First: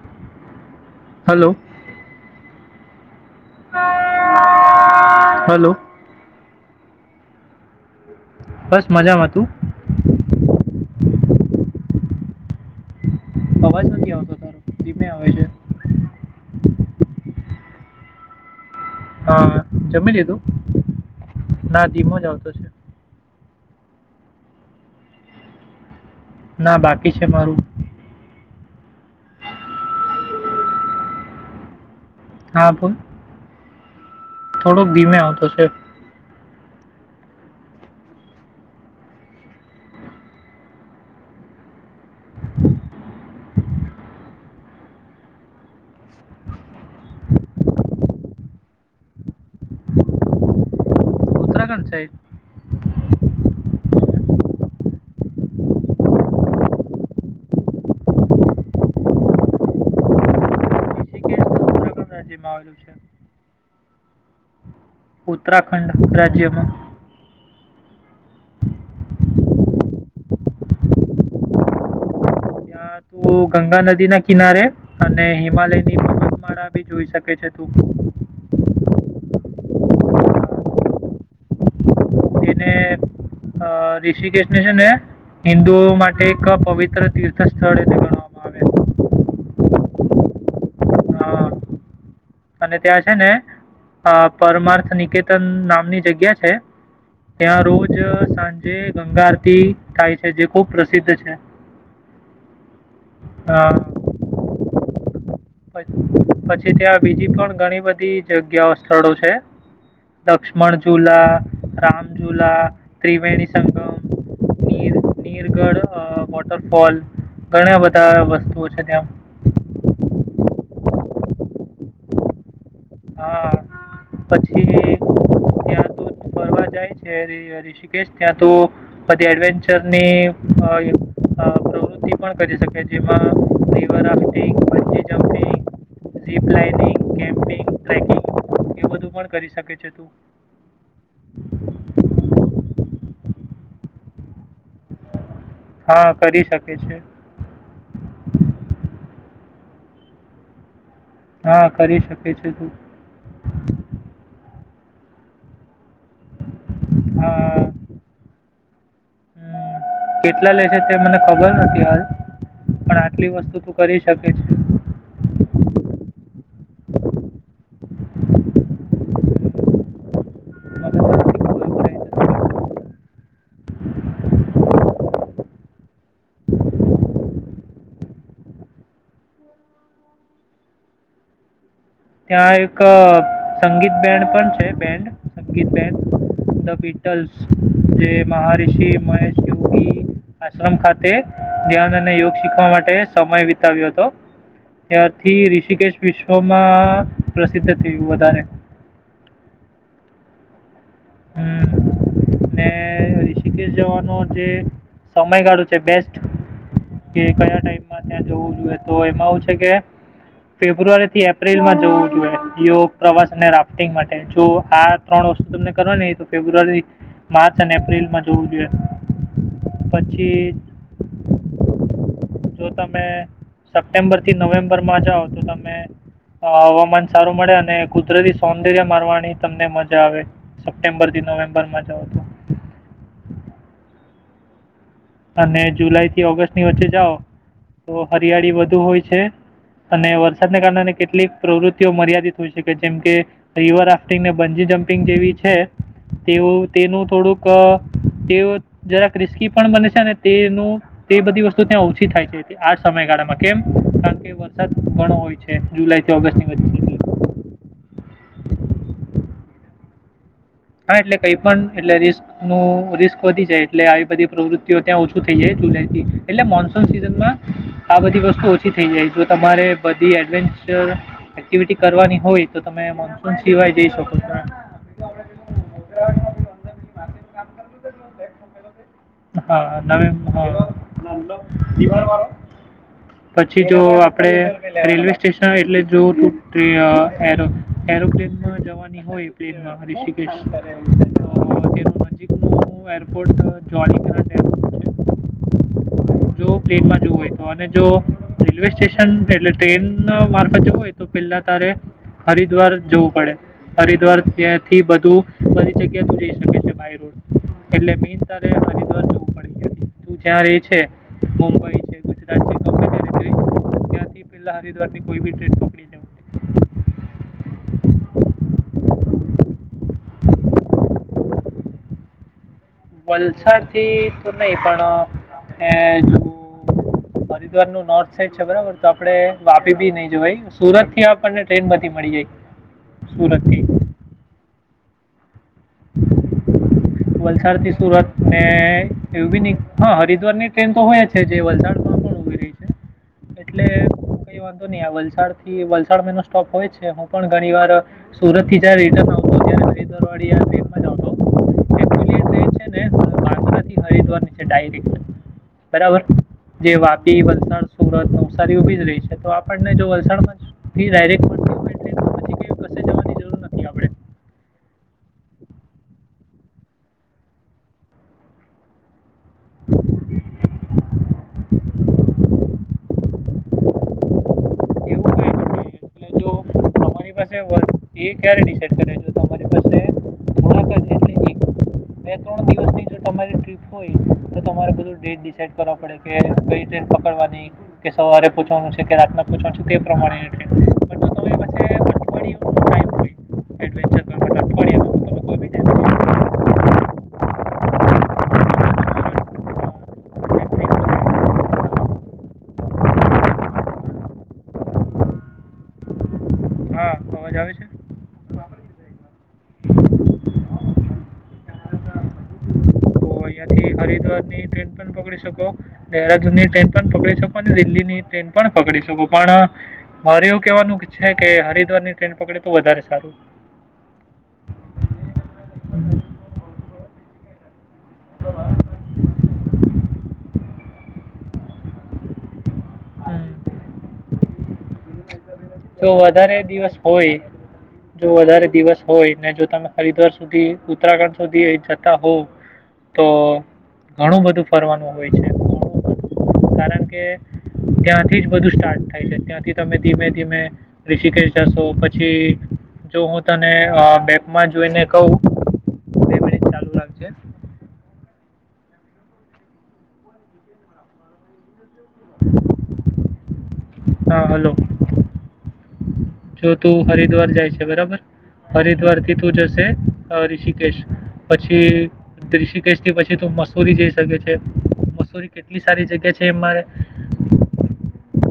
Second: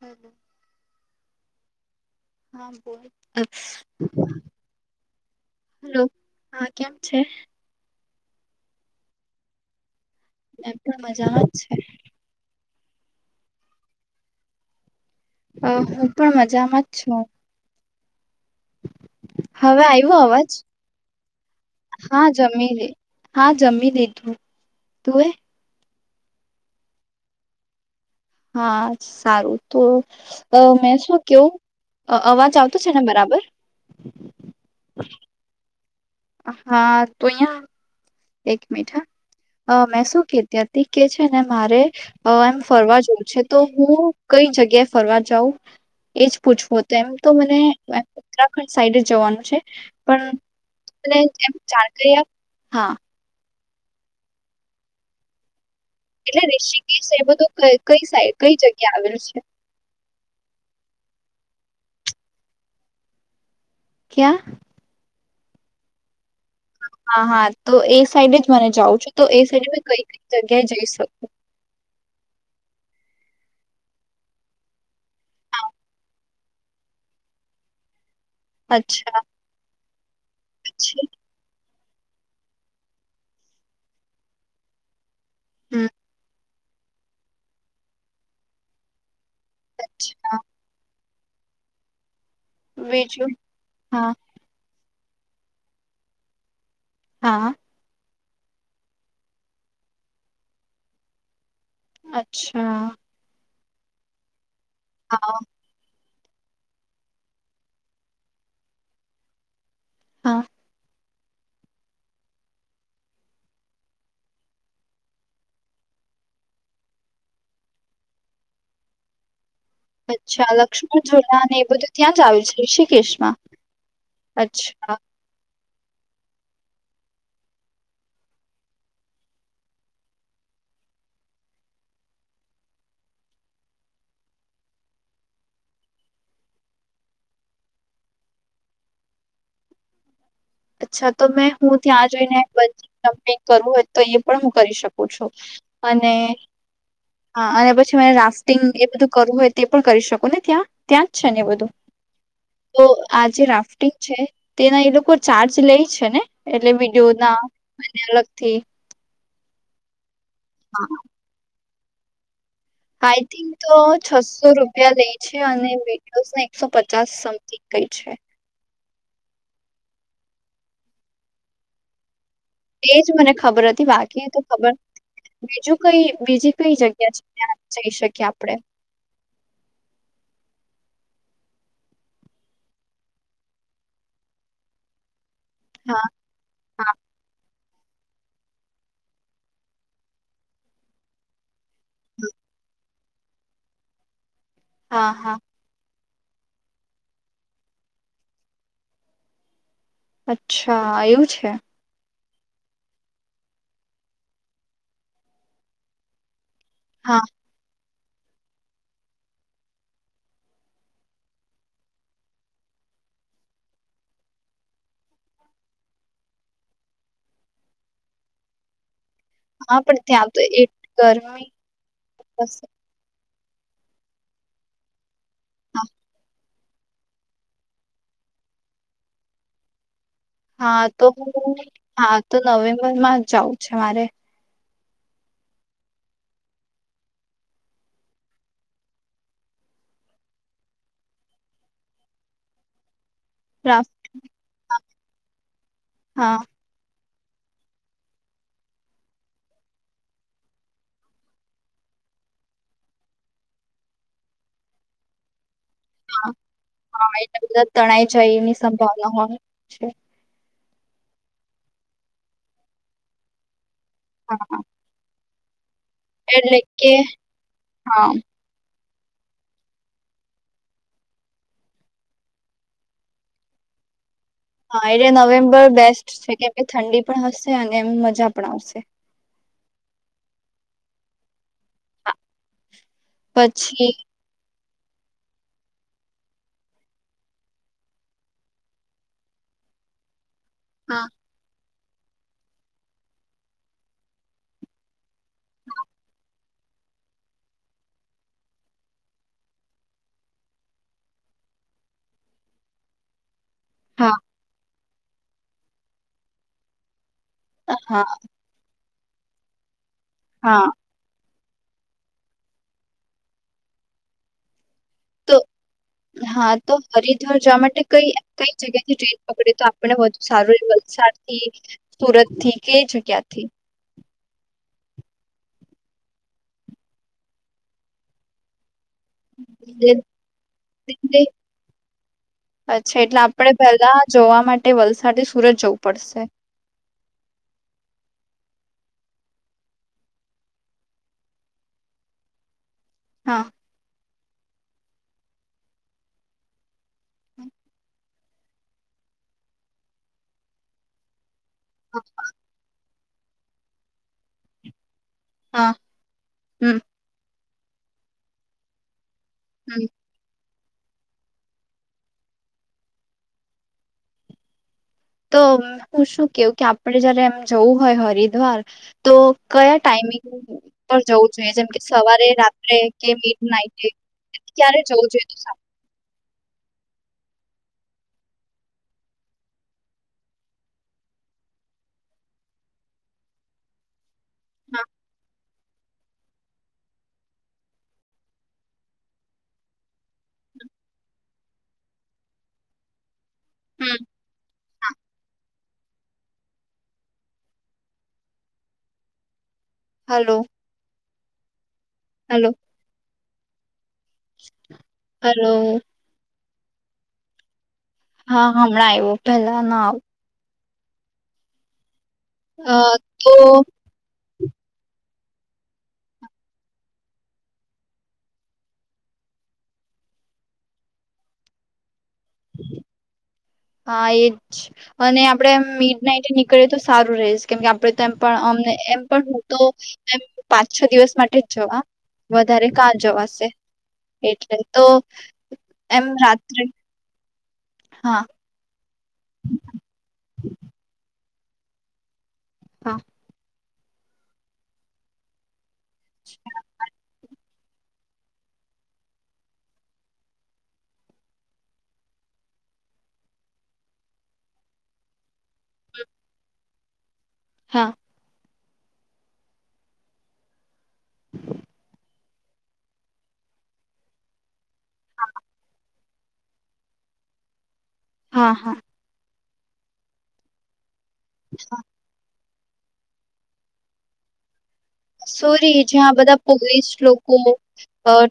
હમ્મ. Hello. હા બોલ. [unintelligible] Hello હા કેમ છે બસ મજામાં તું એમ મજા છે અવાજ નથી આવતો તારો ધીમે આવે છે હ હું પણ મજામાં જ છું હા હવે જમી આવ્યો અવાજ લીધું ના ધીમો હા જ આવતો છે જમી લે હા જમી દીધું તું એ ના બાકી છે મારું હા સારું તો મેં શું કેવું અ અવાજ આવતો છે ને બરાબર હ થોડો ધીમે આવતો છે હા તો અહિયાં એક મીઠા મેં શું કે તથી કે છે ને મારે એમ ફરવા જવું છે તો હું કઈ જગ્યાએ ફરવા જાઉં એજ પૂછવું હતું એમ તો મને ઉત્તરાખંડ સાઈડ જ જવાનું છે પણ ઉત્તરાખંડ સાઈડ જાણકિયા હા એટલે ઋષિકેશ એ બધો કઈ સાઈડ કઈ જગ્યા આવેલું છે ઋષિકેશ ઉત્તરાખંડ રાજ્યમાં આવેલું છે ક્યા ઉત્તરાખંડ રાજ્યમાં હા હા તો એ સાઈડ જ મને જાઉં છું તો એ સાઈડ મે કઈ કઈ જગ્યાએ જઈ શકું ત્યાં તું ગંગા નદી ના કિનારે અને હિમાલયનીતમાળા ભી જોઈ શકે છે તું અચ્છા છે એને ઋષિકેશ ને છે ને હિન્દુઓ માટે એક પવિત્ર તીર્થ સ્થળ ગણવામાં આવે અચ્છા હા અને ત્યાં છે ને બીજું હા પરમાર્થ નિકેતન નામની જગ્યા છે હા ત્યાં રોજ સાંજે ગંગા આરતી થાય છે જે ખુબ પ્રસિદ્ધ છે અચ્છા હા હા પછી ત્યાં બીજી પણ ઘણી બધી જગ્યાઓ સ્થળો છે હા લક્ષ્મણ ઝુલા રામજુલા, ત્રિવેણી સંગમ, નીરગઢ વોટરફોલ ઘણા બધા વસ્તુઓ છે ત્યાં. અચ્છા! લક્ષ્મણ ઝુલા એ બધું ત્યાં જ આવે છે શ? કશ્મા હા પછી અચ્છા! ત્યાં તો ફરવા જાય છે. ઋષિકેશ ત્યાં તો બધી એડવેન્ચરની પ્રવૃત્તિ પણ કરી શકે.. જેમાં river rafting, bungee jumping, ziplining, camping. થ એ બધું પણ કરી શકે છે તું. અચ્છા તો મેં હું ત્યાં જોઈને જમ્પિંગ કરવું હોય તો એ પણ હું કરી શકું છું. અને હા કરી શકે છે હા અને પછી મે રાફ્ટિંગ એ બધું કરવું હોય તે. પણ કરી શકો ને ત્યાં? ત્યાં જ છે ને બધું? હા કરી શકે છે તું તો આ જે રાફ્ટિંગ છે. તે ન એ લોકો. ચાર્જ લઈ? છે ને એટલે વિડીયો ના હા અલગથી. [inaudible] કેટલા લેશે, તે હા, મને ખબર નથી. [unintelligible] આઈ આટલી થિંક વસ્તુ તું તો, કરી શકે છે. છસો રૂપિયા લે છે. અને વિટોસને એકસો પચાસ સમથિંગ. કઈ છે. મને [inaudible] એજ મને ખબર હતી. બાકીને તો ખબર. બીજું કઈ બીજી કઈ જગ્યા છે ત્યાં જઈ શકીએ આપણેે? ત્યાં એક સંગીત બેન્ડ પણ છે બેન્ડ સંગીત બેન. હા ધ હા બીટલસ જે મહારષિ મહેશ યોગી આશ્રમ ખાતે. ધ્યાન અને યોગ શીખવા માટે. સમય વિતાવ્યો હતો. હા હા ત્યારથી ઋષિકેશ. વિશ્વમાં. પ્રસિદ્ધ થયું વધારે. અચ્છા! હ હા હમ. એવું છે. ને ઋષિકેશ જવાનો જે સમયગાળો છે બેસ્ટ. કે હા કયા ટાઈમ? તું જોઈએ તો એમાંું છે કે, ફેબ્રુઆરી થી એપ્રિલમાં જવું જોઈએ. પ્રવાસ અને રાફ્ટિંગ માટે, જો આ ત્રણ વસ્તુ તને. કરો ને એ તો ફેબ્રુઆરી માર્ચ અને એપ્રિલ માં જોવું જોઈએ. હા પણ ત્યાં આવ તો પછી એ ગરમી. સપ્ટેમ્બર થી નવેમ્બરમાં જ આવ. તો તમે. હવામાન સારું મળે, અને કુદરતી સૌંદર્ય મારવાની તમને મજા આવે. હા તો સપ્ટેમ્બરથી હું નવેમ્બરમાં જાઓ હા તો નવેમ્બરમાં જાઉં છે મારે. અને જુલાઈ થી ઓગસ્ટની વચ્ચે જાઓ તો હરિયાળી વધુ હોય છે અને વરસાદને કારણે કેટલીક પ્રવૃત્તિઓ મર્યાદિત હોય છેકે જેમ કે રિવર રાફ- રાફ્ટિંગ ને બંજી જમપ પિંગ જેવી છે હા તેઓ તેનું થોડુંક તે જરા ક્રિસ્કી પણ બને તેનું તે બધી વસ્તુ ત્યાં ઓછી થાય છે આ સમયગાળામાં કેમ કારણ કે વરસાદ ઘણો હોય છે જુલાઈથી હા ઓગસ્ટની વચ્ચે હા એટલા બધા તણાઈ જાય એની સંભાવના હોય છે હા એટલે કઈ પણ એટલે રિસ્ક નું રિસ્ક વધી જાય એટ આવી બધી હા હા. પ્રવૃત્તિઓ ત્યાં ઉછી ું થઈ જાય તું ને એટલે મોનસૂન સિઝનમાં આ હા બધી વસ્તુ ઓછી થઈ જાય જો તમારે બધી એડવેન્ચર એક્ટિવિટી કરવાની હોય તો તમે મોન્સૂન સિવાય જઈ શકો હા એલે છો નવેમબર ખબર બેસ્ટ છે કે ઠંડી પણ હશે અને એમ મજા પણ આવશે હા, ો મા પછી જો આપડે રેલવે સ્ટેશન એટલે જો તું એરોપ્લેન જવાની હોય પ્લેનમાં કર હા નજીક ન એરપોર્ટ જોડી મપ છે [inaudible] જો ટ્્રેનમાં જોવું હોય તો અને જો રેલવે સ્ટેશન એટલે ટ્રેન મારફત જવું હોય તો પેલા તારે હરિદ્વાર જવું પડે હા હરિદ્્વાર ક્યા ીબ છે તું પચક્યા તુંઈ શકે છે બાય રોડ એટલે હા મીન તરે ડી તું ત્યાં ર હા છે મુંબઈ છે ગુજરાત છે તો કે રીતે ત્યાંથી પેલા તો હા તો હરિદ્વાર જવા માટે કઈ કઈ જગ્યા થી ટ્રેન પકડે તો આપ વધુ સારું એ વલસાડ થી સુરત થી કે જગ્યાથી વલસાથી તો નહી પણ જો હરિદ્વાર નું નોર્થ સાઈડ છે બરાબર તો આપણે વાપી બી એટલે- નહી જો સુરત થી એટલે આપણને ટ્રેન બધી મળી જાય સુરત થી તે વલસાડથી સુ વલસાડ થી સુરત અને એવું બી હા હરિદ્વાર ની ટ્રેન તો હોય છે જે વલસાડમાં પણ ઉભ રહી છે. હા. એટલે ક વાંધો નહી આ વલસાડ થી વલસાડ મેનો સ્ટોપ હોય છે હ. પણ ઘણી વાર સુરત થીર રઇટર્ન આવતો બે દરવાડીયા હ. થી હરીદવાની છે ડરેક્ટ. હા બરાબર, જે હમ વાપી, વલસાડ સુરત નવસારી ઉભી જ રહી છે. તો આપણને હમ જો વલસાડમાં ડાયરેક્ટ ટ પછી ક જવાની જરૂર નથી આપડે. તો હું શું કેવું કે આપડે જયારે એમ જવું હોય હરિદ્વાર. તો કયા ટાઈમિંગ જવું જોઈએ જેમ કે સવારે રાત્રે કે મિડ નાઈટે ક્યારે એવું જવું જોઈએ તો કર [unintelligible] બે ત્રણ દિવસની જો તમારી ટ્રીપ હોય. તો તમારે સારું હા બધું ડેટ સેટ કરવા પડે કે કઈ ટ્રેન પકડવાની, કે સવારે પૂંચવાનું છે કે રાતના પૂચવાનું છે તે પ્રમાણે ટ્રેન પણરી પા હમ ટમ એવેચર હલો. પકડી શકો. હલો. હલો. હા અવાજ આવે છે. હા હમણાં આવ્યો પેલા ના આવ અ તો હરિદ્વાર ની ટ્રેન પણ પકડી શકો, દહરાદૂન ની ટ્રેન પણ પકડી શકો અને દિલ્હી ની ટ્રેન પણ પકડી શકો, પણ મારું એવું કેવાનું છે કે હરિદ્વારની ટ્રેન પકડે તો વધારે સારું હા એજ અને આપડે હમ. મિડ નાઈટ નીકળી તો સારું રે કેમ કે આપડે તો એમ પણ અમને એમ પણ હું તો, પાંચ છ દિવસ માટે જ જવા, વધારે કા જવાશે, એટલે તો જો એમ વધારે રાત્રે દિવસ હોય જો હા વધારે દિવસ હોય ને જો તમે હરિદ્વાર સુધી ઉત્તરાખંડ સુધી જતા હોવ. હા તો ઘણું બધું ફરવાનું હોય છે. કારણ કે ત્યાંથી જ બધું સ્ટાર્ટ થાય છે ત્યાંથી તમે ધીમે ધીમે ઋષિકેશ જાશો પછી જો હું તને બેકમાં જોઈને કહ ચાલુ હા [inaudible] [inaudible] હા હલો જો તું હરિદ્વાર જાય છે બરાબર હા હા હરિદ્વાર દીધું જશે છે ઋષિકેશ પછી દ્રીષ ટેસ્ટી પછી તો મસૂરી જઈ શકે છે મસૂરી કેટલી સોરી સારી જ્યાં જગ્યા છે બધા એ મારે પોલીસ લોકો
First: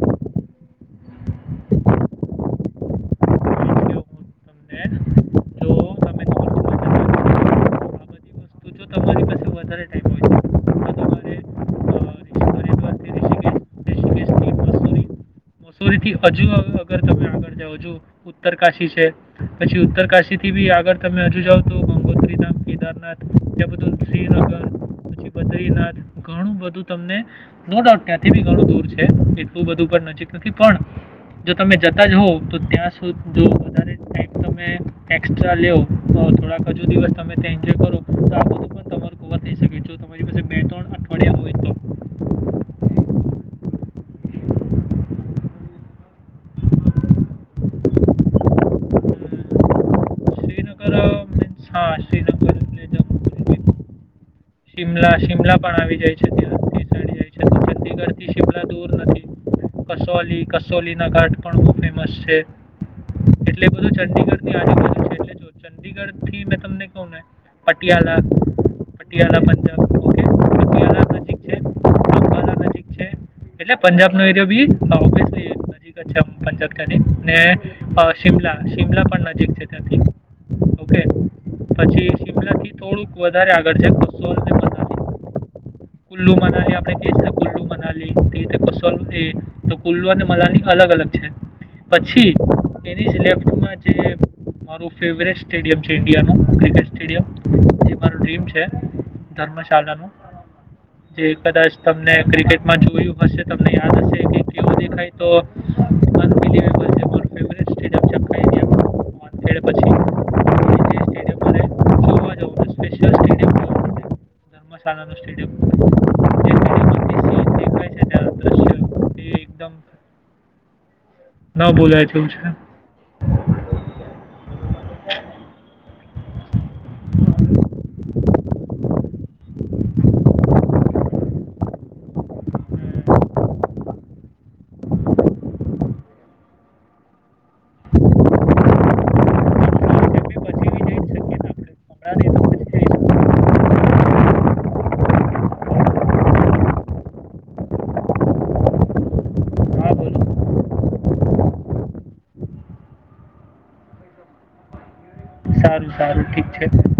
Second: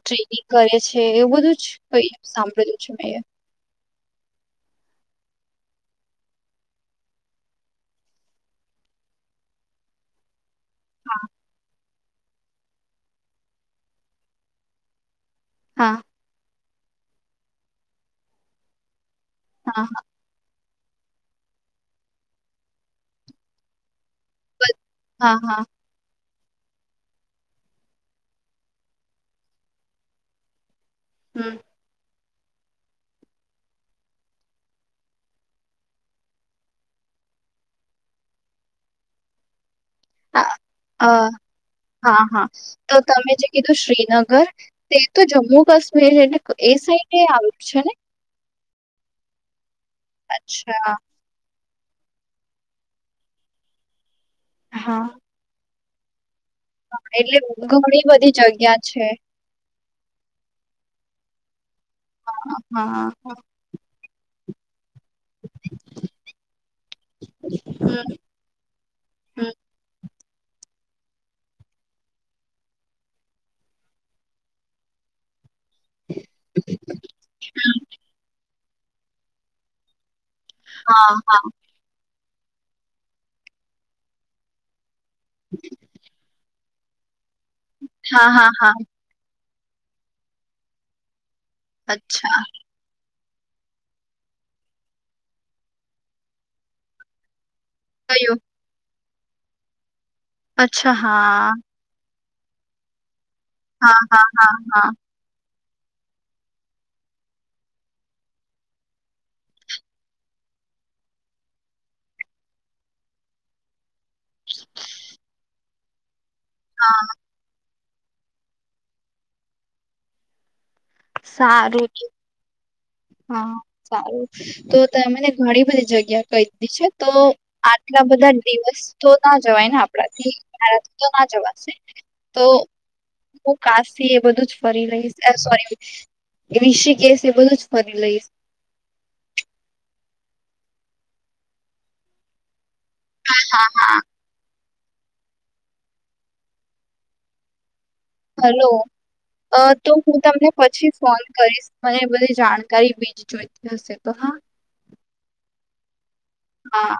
ટ કરે છે એવું બધું જ કઈ સાંભળલું છે મેં હ તો તમે થોડું વધારે આ બધી વસ્તુ જો તમારી પાસે વધારે ટાઈમ હોય હા તમારે અ, ઋષિ- હરિદ્વારથી ઋષિકેશ ઋષિકેશથી હા મસૂરી થી હજુ ત આગળ જા ઉત્તર કાશી છે પછી હા હા ઉત્તર કાશી થી બી અગર તમે હજુ જાઓ તો ગંગોત્રીધામ કેદારનાથ જેં બધું શ્રીનગર પછી હા હા પતાય ના જ ઘણું બધું તમને નો ડાઉટ ત્યાંથી બી ઘણું દૂર છે એટલું બધું પણ નક નથીથી પણ જો હમ તમે જતા જ હો તો ત્યાં સુધ જો વધારે ટાઈમ તમે એક્સ્ટ્રા લેઓ થોડાક હજુ દિવસ તમે ત્યાં એન્જોય કરો તો આ બધું પણ તમાર કવર થઈ શકે છો અ હા હા તો તમે જે કીધું શ્રીનગર ર તે તો જમ્મુ કાશ્મીર એને એ સાઈડ આવે્યું છે ને શ્રીનગર અચ્છા મીન્સ હા શ્રીનગર જમુ શિમલા શિમલા પણ આવી જાય છે ત્યાંથી હા સાઈડ જાય એટલે છે તો ઘણી બધી ચંદીગઢથી શિમલા જગ્યા દૂર છે નથી પણણ હા. ફમ છે એટલે બધું [unintelligible] એલે હમ, ચંદીગઢ થી હમ. મેં તમને કું ને પટિયાલા ગાર પંા [unintelligible] નજીક છેમ પંચક ટડી ને શિમલા શિમલા પણ નજીક છે ત્યાંથી હા-હા. શિમલ થી થોડુંક વધારે ગજક શોને કુલ્લુ મનાલી છે. કુલ્લૂ મનાલી હા, હા, ત હા. કસ એ તો કુલ્લુ અને મલાની અલગ અલગ છે. પછી અચ્છા ટેનિસ લેફ્ટ [unintelligible] મારો ફેવરિટ સ્ટેડિયમ છે ઇન્ડિયાનું મારો ફેવરિટ સ્ટેડિયમ કયો? ધર્મશાળા નું અચ્છા જે હા. કદાચ તમને ક્રિકેટમાં જોયું. અવશ્ય તમને યાદ હા, હશે હા, કે હા, કેઓ હા, દેખાય તો. [unintelligible] ધર્મશા નું સ્ટેડિયમ. [unintelligible] હા. ક છે ત દ્રશ્ય તે એકદમ ના સારું. તો બોલાય તેવું છે. હા સારું તો તને ઘણી બધી જગ્યા કી તો આટલા બધા દિવસ તો ના જવાયને આપણાથી મારાથી તો ના જવાશે તો હું કાસ થી એ બધું જ ફરી રહીશ સોરી ઋષિ કેસ એ બધું જ ફરી લઈશ. પછી વિજય શકીએ આપણે હમણાં નહીં તો પછી જઈશું હા-હા. હા. હલો તો હા હું બોલો તમને પછી ફોન કરીશ મને બધી જાણકારી બીજ જોઈતી હશે તો હા સારું. સારું ઠીક છે. હા.